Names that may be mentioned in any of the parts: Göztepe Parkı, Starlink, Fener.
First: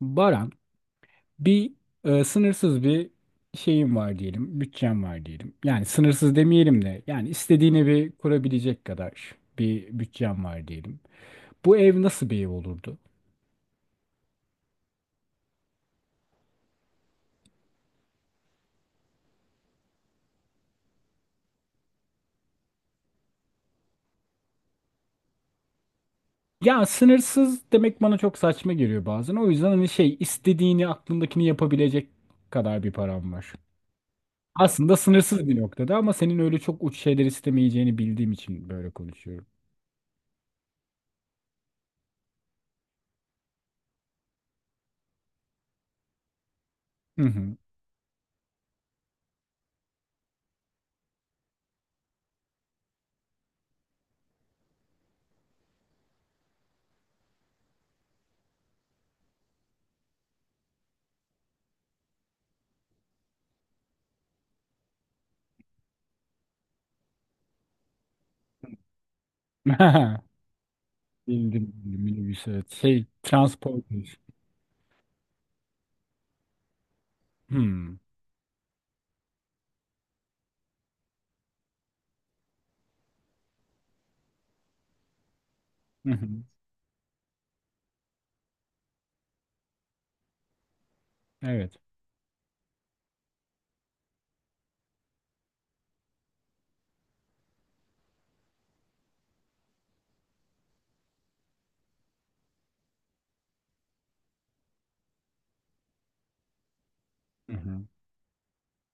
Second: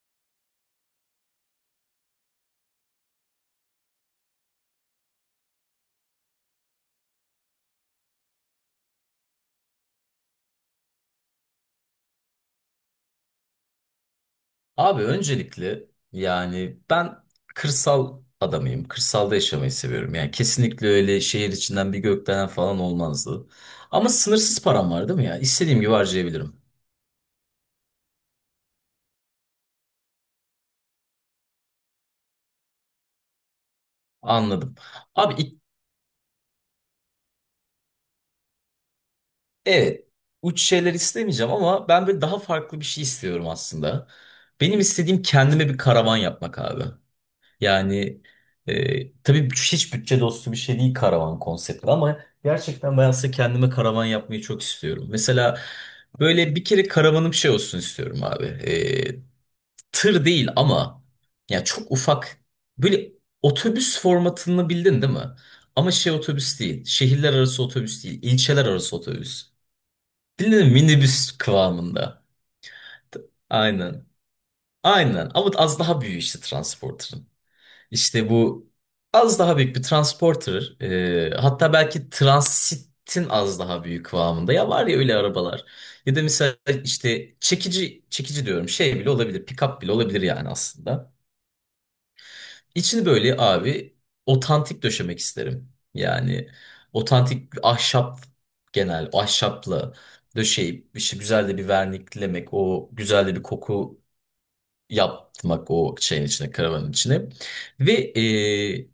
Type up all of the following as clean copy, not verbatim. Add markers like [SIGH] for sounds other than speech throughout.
Baran, bir sınırsız bir şeyim var diyelim, bütçem var diyelim. Yani sınırsız demeyelim de, yani istediğin evi kurabilecek kadar bir bütçem var diyelim. Bu ev nasıl bir ev olurdu? Abi öncelikle ben kırsal adamıyım. Kırsalda yaşamayı seviyorum. Yani kesinlikle öyle şehir içinden bir gökdelen falan olmazdı. Ama sınırsız param var değil mi ya? İstediğim gibi harcayabilirim. Ya sınırsız demek bana çok saçma geliyor bazen. O yüzden hani şey istediğini aklındakini yapabilecek kadar bir param var. Anladım. Aslında Abi sınırsız ilk- bir noktada ama senin öyle çok uç şeyler istemeyeceğini bildiğim için böyle konuşuyorum. evet, uç şeyler istemeyeceğim ama ben böyle daha farklı bir şey istiyorum aslında. Benim istediğim kendime bir karavan yapmak abi. Hı hı. Yani tabii hiç bütçe dostu bir şey değil karavan konsepti ama gerçekten ben aslında kendime karavan yapmayı çok istiyorum. Mesela böyle bir kere karavanım şey olsun istiyorum abi. Tır değil ama ya çok ufak böyle otobüs formatını bildin değil mi? Ama şey otobüs değil. Şehirler arası otobüs değil. İlçeler arası otobüs. [LAUGHS] Bildin mi? Minibüs Bildim, bildim, kıvamında. minibüs, evet. Şey, transport. Aynen. Aynen. Ama az daha büyük işte transporterın. Hmm. İşte bu az daha büyük bir transporter. Hatta belki transitin az daha büyük kıvamında. Ya var ya öyle arabalar. Hı Ya da hı. mesela işte çekici, çekici diyorum şey bile olabilir. Pick-up bile olabilir yani aslında. Evet. İçini böyle abi otantik döşemek isterim. Yani otantik ahşap, genel ahşapla döşeyip işte güzel de bir verniklemek. O güzel de bir koku yapmak o şeyin içine, karavanın içine. Hı hı. Ve e,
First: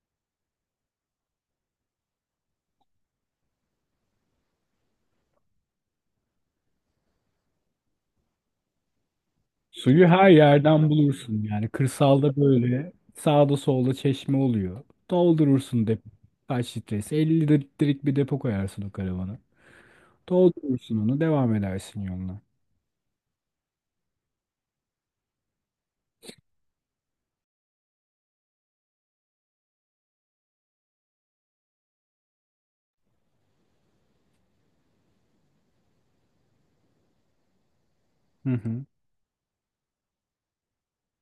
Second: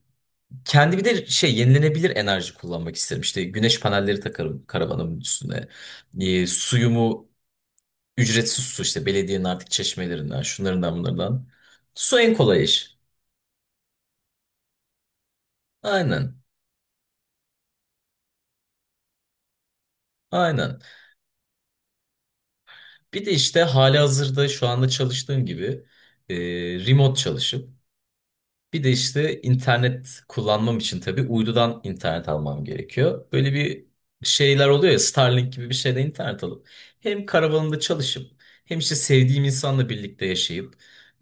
kendi bir de şey, yenilenebilir enerji kullanmak isterim. İşte güneş panelleri takarım karavanımın üstüne. Suyumu, ücretsiz su işte belediyenin artık Suyu her çeşmelerinden, yerden şunlarından bulursun. bunlardan. Yani Su en kırsalda kolay böyle iş. sağda solda çeşme oluyor. Doldurursun depo. Aynen. Kaç litresi? 50 litrelik bir depo koyarsın o karavana. Aynen. Doldurursun onu. Devam edersin yoluna. Bir de işte halihazırda şu anda çalıştığım gibi e, remote çalışıp. Bir de işte internet kullanmam için tabii uydudan internet almam gerekiyor. Böyle bir şeyler oluyor ya, Starlink gibi bir şeyde internet alıp hem karavanımda çalışıp Hı hem hı. işte sevdiğim insanla birlikte yaşayıp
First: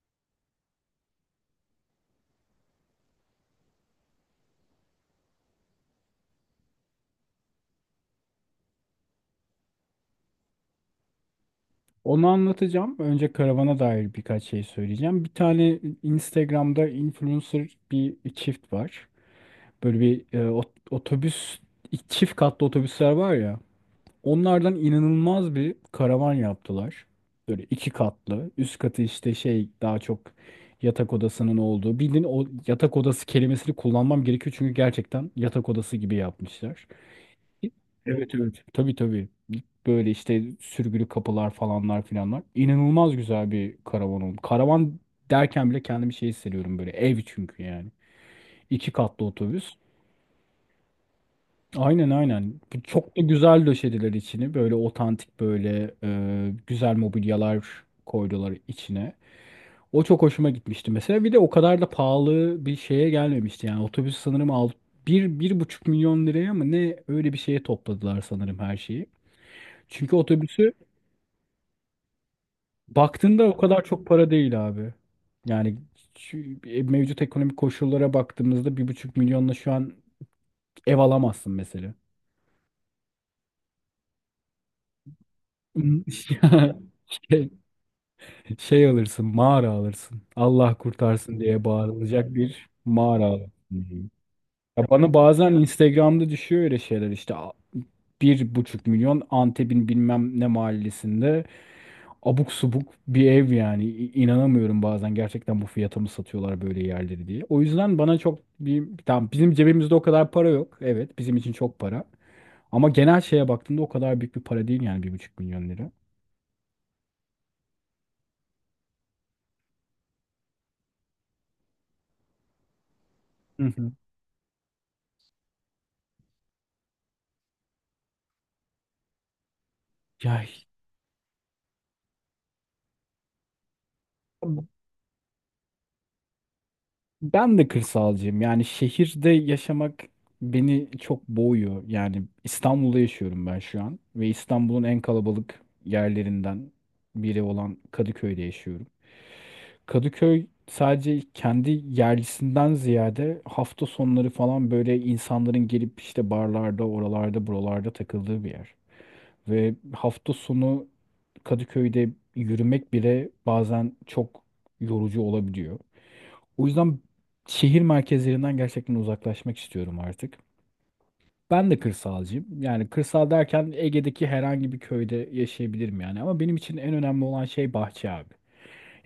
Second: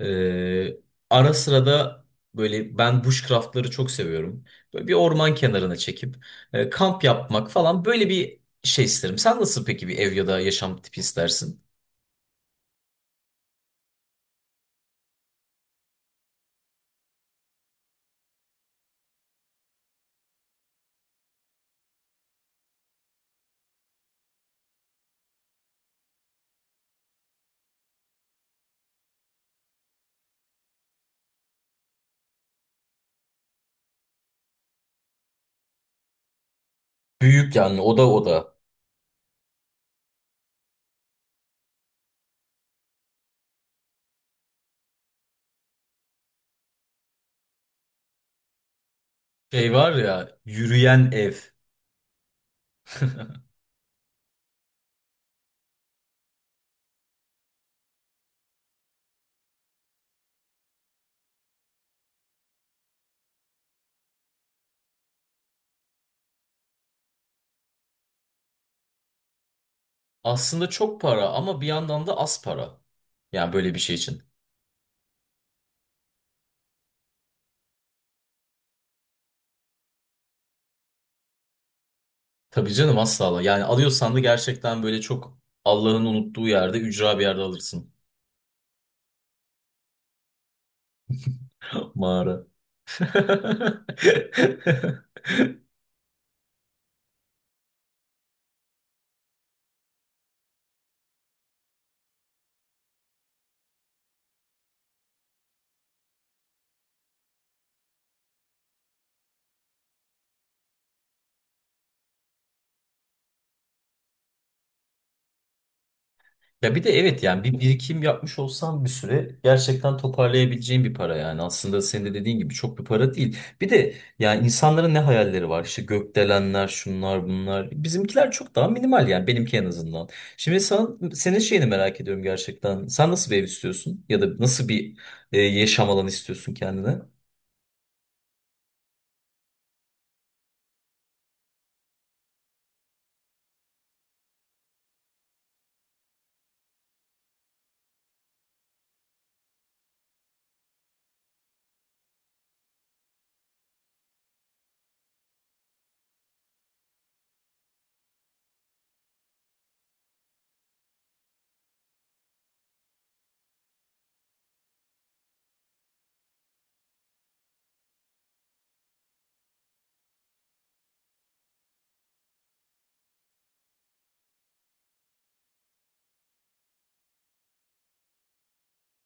e, ara sıra da böyle, ben bushcraftları çok seviyorum. Böyle bir orman kenarına çekip kamp yapmak falan, böyle bir şey isterim. Sen nasıl peki bir ev ya da yaşam tipi istersin? Onu anlatacağım. Önce karavana dair birkaç şey söyleyeceğim. Bir tane Instagram'da influencer bir çift var. Böyle bir otobüs, çift katlı otobüsler var ya. Onlardan inanılmaz bir karavan yaptılar. Böyle iki katlı. Üst katı işte şey daha çok yatak odasının olduğu. Bildiğin o yatak odası kelimesini kullanmam gerekiyor çünkü gerçekten yatak odası gibi yapmışlar. Büyük yani, oda Evet, oda. evet. Tabii, tabii. Böyle işte sürgülü kapılar falanlar filanlar. İnanılmaz güzel bir karavan oldu. Karavan derken bile kendimi şey hissediyorum böyle. Ev çünkü yani. İki katlı otobüs. Şey var ya, yürüyen ev. Aynen, aynen. Bu çok da [LAUGHS] güzel döşediler içini. Böyle otantik böyle güzel mobilyalar koydular içine. O çok hoşuma gitmişti mesela. Bir de o kadar da pahalı bir şeye gelmemişti. Yani otobüs sanırım al 1,5 milyon liraya mı ne öyle bir şeye topladılar sanırım her şeyi. Çünkü Aslında otobüsü çok para ama bir yandan da az para. baktığında Yani o böyle bir kadar şey çok için. para değil abi. Yani şu mevcut ekonomik koşullara baktığımızda 1,5 milyonla şu an ev alamazsın mesela. Tabii canım, asla. Yani alıyorsan da gerçekten böyle çok Allah'ın unuttuğu yerde, [LAUGHS] [LAUGHS] ücra bir yerde Şey, alırsın. şey alırsın, mağara alırsın. Allah kurtarsın diye [LAUGHS] bağırılacak Mağara. bir mağara alırsın. Hı hı. Ya bana [LAUGHS] bazen Instagram'da düşüyor öyle şeyler işte 1,5 milyon Antep'in bilmem ne mahallesinde abuk subuk bir ev yani. İnanamıyorum bazen gerçekten bu fiyata mı satıyorlar böyle yerleri diye. O yüzden bana çok bir tamam bizim cebimizde o kadar para yok. Evet, bizim için çok para. Ama genel şeye baktığında o kadar büyük bir para değil yani 1,5 milyon lira. Ya bir de evet, yani bir birikim yapmış olsan bir süre gerçekten toparlayabileceğin bir para, yani aslında senin de dediğin gibi çok bir para değil. Hı Bir hı. de yani insanların ne hayalleri var işte, gökdelenler şunlar bunlar, bizimkiler çok daha minimal yani, benimki en azından. Ya Şimdi sen, senin şeyini merak ediyorum gerçekten, sen nasıl bir ev istiyorsun ya da nasıl bir yaşam alanı istiyorsun kendine? ben de kırsalcıyım. Yani şehirde yaşamak beni çok boğuyor. Yani İstanbul'da yaşıyorum ben şu an ve İstanbul'un en kalabalık yerlerinden biri olan Kadıköy'de yaşıyorum. Kadıköy sadece kendi yerlisinden ziyade hafta sonları falan böyle insanların gelip işte barlarda, oralarda, buralarda takıldığı bir yer. Ve hafta sonu Kadıköy'de yürümek bile bazen çok yorucu olabiliyor. O yüzden şehir merkezlerinden gerçekten uzaklaşmak istiyorum artık. Ben de kırsalcıyım. Yani kırsal derken Ege'deki herhangi bir köyde yaşayabilirim yani. Ama benim için en önemli olan şey bahçe abi.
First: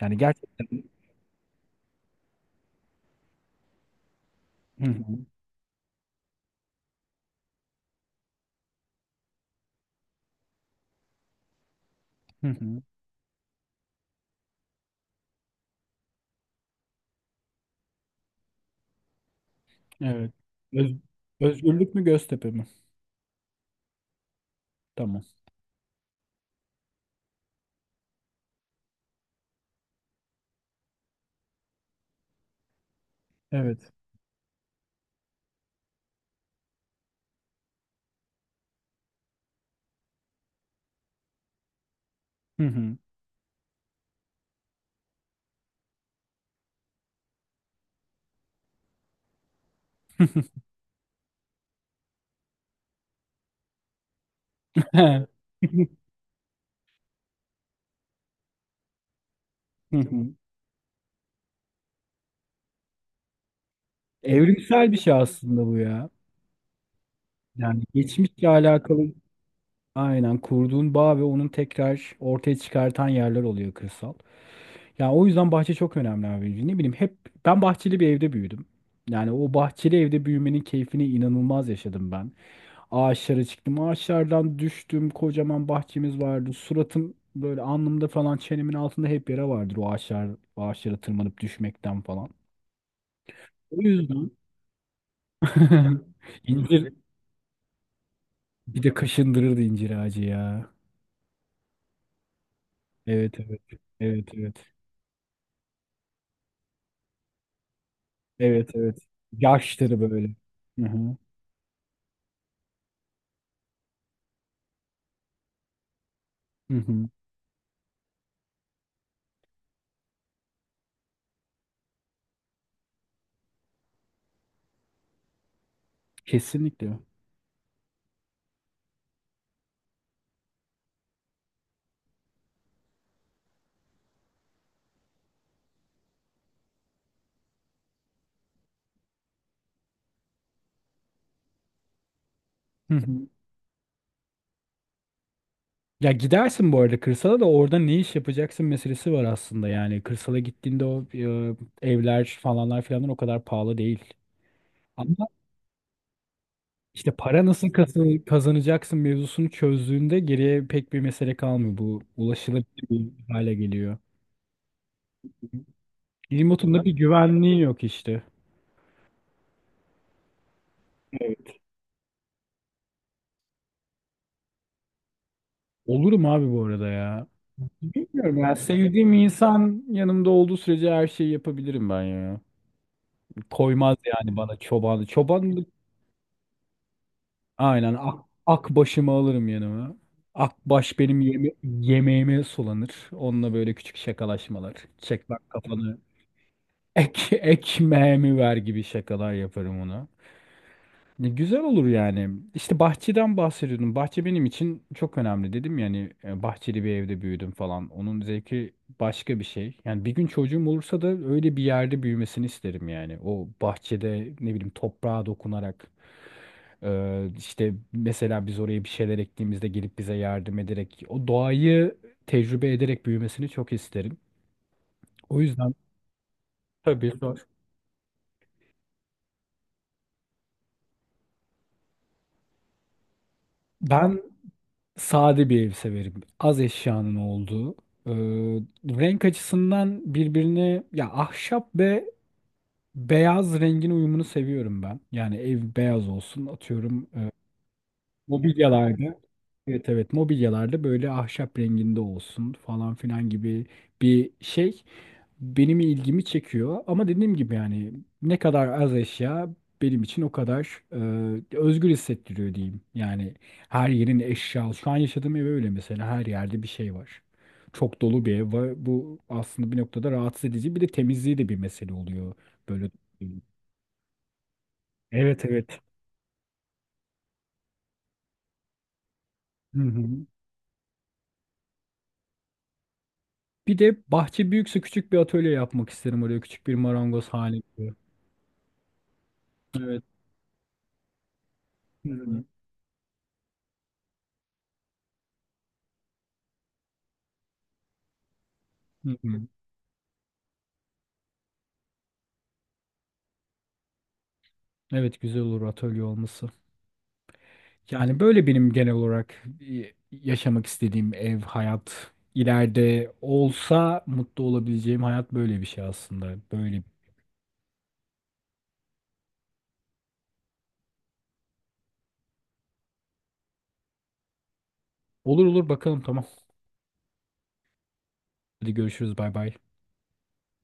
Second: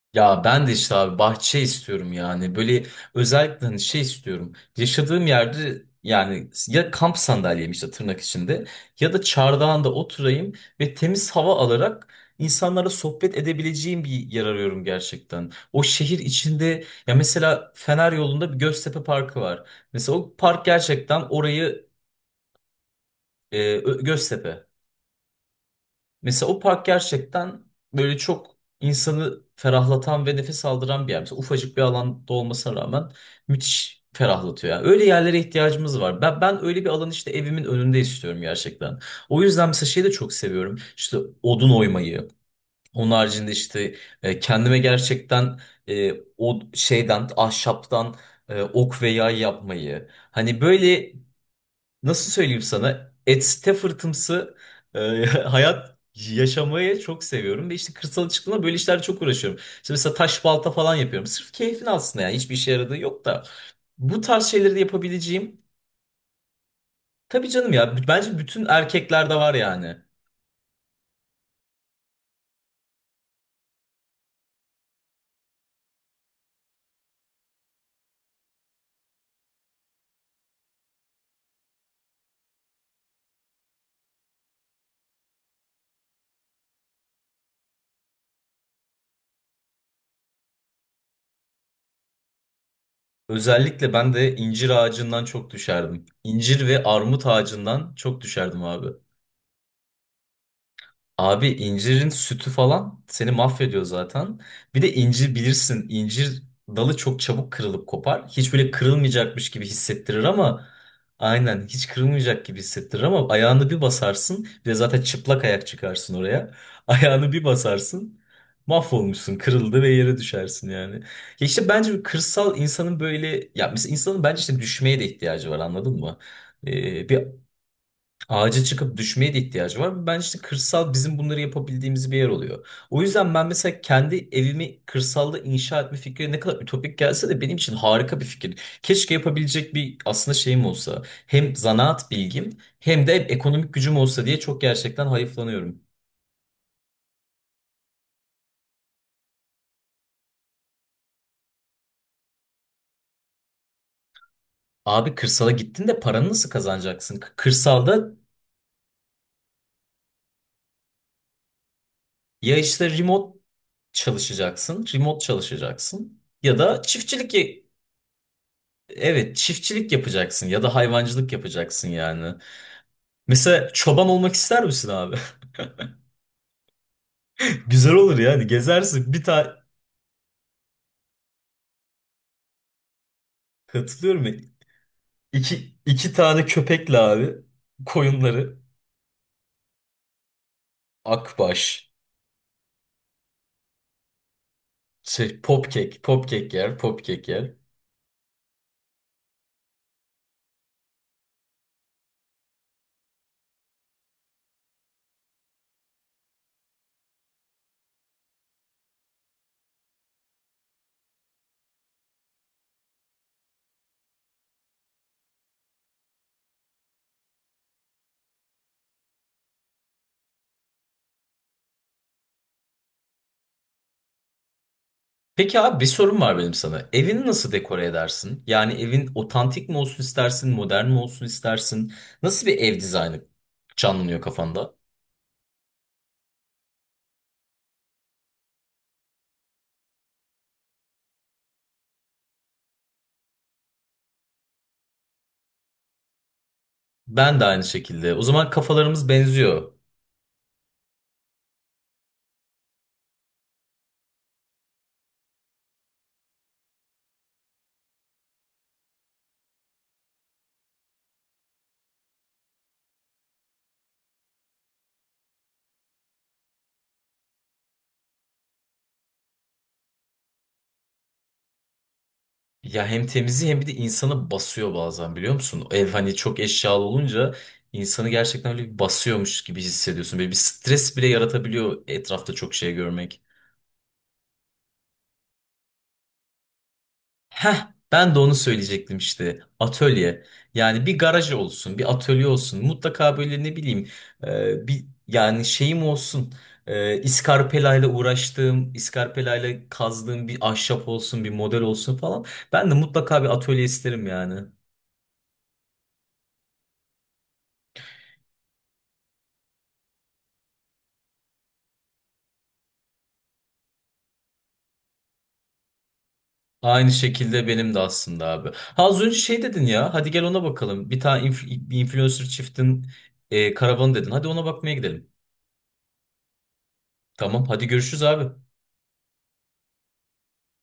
Yani Ya ben de gerçekten... işte abi bahçe istiyorum yani. Böyle özellikle hani şey istiyorum. Hı hı, Yaşadığım yerde yani, ya kamp sandalyem işte tırnak içinde ya da çardağında oturayım ve temiz hava alarak hı hı. insanlara sohbet edebileceğim bir yer arıyorum gerçekten. O şehir içinde ya, mesela Fener yolunda bir Göztepe Parkı var. Mesela Evet. o park Öz- gerçekten orayı Özgürlük mü Göztepe mi? Göztepe. Tamam. Mesela o park gerçekten böyle çok insanı ferahlatan ve nefes aldıran bir yer. Mesela ufacık bir alanda olmasına rağmen Evet. müthiş ferahlatıyor. Yani öyle yerlere ihtiyacımız var. Ben öyle bir alan işte evimin önünde istiyorum gerçekten. O yüzden mesela şeyi de çok seviyorum. İşte odun oymayı. Hı hı. Onun haricinde işte kendime gerçekten o şeyden, ahşaptan ok ve yay yapmayı. Hani böyle, nasıl söyleyeyim sana? Etste fırtımsı [LAUGHS] hayat [LAUGHS] yaşamayı çok seviyorum. Ve işte kırsala çıktığımda böyle işlerle çok uğraşıyorum. İşte Hı mesela hı. taş balta falan yapıyorum. Sırf keyfin aslında yani. Hiçbir işe yaradığı yok da. Bu tarz şeyleri de Evrimsel bir şey yapabileceğim. aslında bu ya. Tabii canım Yani ya. Bence geçmişle bütün alakalı erkeklerde var yani. aynen kurduğun bağ ve onun tekrar ortaya çıkartan yerler oluyor kırsal. Ya o yüzden bahçe çok önemli abi. Ne bileyim hep ben bahçeli bir evde büyüdüm. Yani o bahçeli evde büyümenin keyfini inanılmaz yaşadım ben. Ağaçlara çıktım, ağaçlardan düştüm. Kocaman bahçemiz vardı. Suratım böyle alnımda falan çenemin altında hep yara vardır o ağaçlar ağaçlara tırmanıp düşmekten falan. O Özellikle ben yüzden de incir ağacından çok düşerdim. [LAUGHS] İncir ve incir armut ağacından çok düşerdim bir abi. de kaşındırırdı incir ağacı ya. Abi incirin sütü falan seni Evet, evet. mahvediyor Evet, zaten. evet. Bir de incir bilirsin, incir dalı çok çabuk kırılıp kopar. Hiç Evet, böyle evet. kırılmayacakmış gibi Yaşları hissettirir böyle. ama Hı hı. aynen, hiç kırılmayacak gibi hissettirir ama ayağını bir basarsın, bir de zaten çıplak ayak çıkarsın oraya. Hı [LAUGHS] hı. Ayağını bir basarsın, mahvolmuşsun, kırıldı ve yere düşersin yani. Ya işte bence bir kırsal insanın böyle, ya mesela insanın bence işte düşmeye de ihtiyacı var, anladın mı? Kesinlikle. Bir Ağaca çıkıp düşmeye de ihtiyacı var. Ben işte kırsal, bizim bunları yapabildiğimiz bir yer oluyor. O yüzden ben mesela kendi evimi kırsalda inşa etme fikri ne kadar ütopik gelse de benim için harika bir fikir. Keşke yapabilecek bir aslında şeyim olsa. Hem zanaat bilgim Hı hem de hı. ekonomik gücüm olsa diye çok gerçekten hayıflanıyorum. Ya gidersin bu arada kırsala da orada ne iş yapacaksın meselesi var aslında yani. Kırsala gittiğinde o evler falanlar filanlar o kadar pahalı değil. Abi Ama kırsala gittin de paranı nasıl işte kazanacaksın? Para nasıl Kırsalda kazanacaksın mevzusunu çözdüğünde geriye pek bir mesele kalmıyor. Bu ya ulaşılabilir işte bir remote hale geliyor. çalışacaksın, remote çalışacaksın ya Remote'un da da bir çiftçilik. güvenliği yok işte. Evet, çiftçilik yapacaksın ya da hayvancılık Evet. yapacaksın yani. Mesela çoban olmak ister misin abi? Olurum abi bu arada ya. [LAUGHS] Güzel olur Bilmiyorum yani, ya. Sevdiğim gezersin. Bir tane insan yanımda olduğu sürece her şeyi yapabilirim ben ya. Koymaz hatırlıyorum ya. yani bana çobanı. Çobanlık İki tane köpekle abi aynen ak, koyunları, ak başımı alırım yanıma. Akbaş benim yeme akbaş yemeğime sulanır. Onunla böyle küçük şakalaşmalar. Çek şey bak kafanı. popkek, popkek yer, popkek Ek yer. ekmeğimi ver gibi şakalar yaparım ona. Ne güzel olur yani. İşte bahçeden bahsediyordum. Bahçe benim için çok önemli dedim yani bahçeli bir evde büyüdüm falan. Onun zevki başka bir şey. Yani bir gün çocuğum olursa da öyle bir yerde büyümesini isterim yani. O bahçede ne bileyim toprağa dokunarak işte mesela biz oraya bir şeyler ektiğimizde gelip bize yardım ederek o doğayı tecrübe ederek büyümesini çok isterim. O Peki yüzden abi, bir sorum var benim sana. tabii Evini nasıl dekore edersin? Yani evin otantik mi olsun istersin, modern mi olsun istersin? Nasıl bir ev dizaynı ben canlanıyor kafanda? sade bir ev severim. Az eşyanın olduğu. Ee, Renk açısından birbirine ya ahşap ve beyaz rengin uyumunu seviyorum ben. Yani ev beyaz olsun atıyorum Ben de aynı şekilde. O zaman kafalarımız mobilyalarda. benziyor. Evet, evet, mobilyalarda böyle ahşap renginde olsun falan filan gibi bir şey benim ilgimi çekiyor ama dediğim gibi yani ne kadar az eşya benim için o kadar özgür hissettiriyor diyeyim. Yani her yerin eşya. Şu an yaşadığım ev öyle mesela her yerde bir şey var. Çok dolu bir ev var. Bu aslında bir noktada rahatsız edici. Bir de temizliği de bir mesele oluyor. Ya Böyle. hem temizliği hem bir de insanı basıyor bazen, biliyor Evet, musun? evet. Ev hani çok eşyalı olunca insanı gerçekten öyle bir basıyormuş gibi Hı hissediyorsun. hı. Böyle bir stres bile yaratabiliyor etrafta çok şey görmek. Bir de bahçe büyükse küçük bir atölye yapmak isterim oraya. Küçük bir marangoz hali Heh, gibi. ben de onu söyleyecektim işte. Evet. Atölye. Yani bir garaj olsun, bir Hı atölye hı. olsun. Mutlaka böyle ne bileyim bir yani şeyim olsun. İskarpelayla uğraştığım, Hı hı. iskarpelayla kazdığım bir ahşap olsun, bir model olsun falan. Ben de mutlaka bir atölye isterim yani. Evet, güzel olur atölye olması. Yani böyle benim genel olarak yaşamak istediğim ev, hayat, ileride olsa mutlu olabileceğim hayat böyle bir şey aslında. Böyle. Aynı şekilde benim de aslında abi. Ha az önce şey dedin ya. Hadi gel ona bakalım. Bir influencer çiftin karavanı dedin. Hadi ona bakmaya gidelim. Olur olur bakalım, tamam. Tamam, hadi görüşürüz abi. Hadi görüşürüz, bay bay.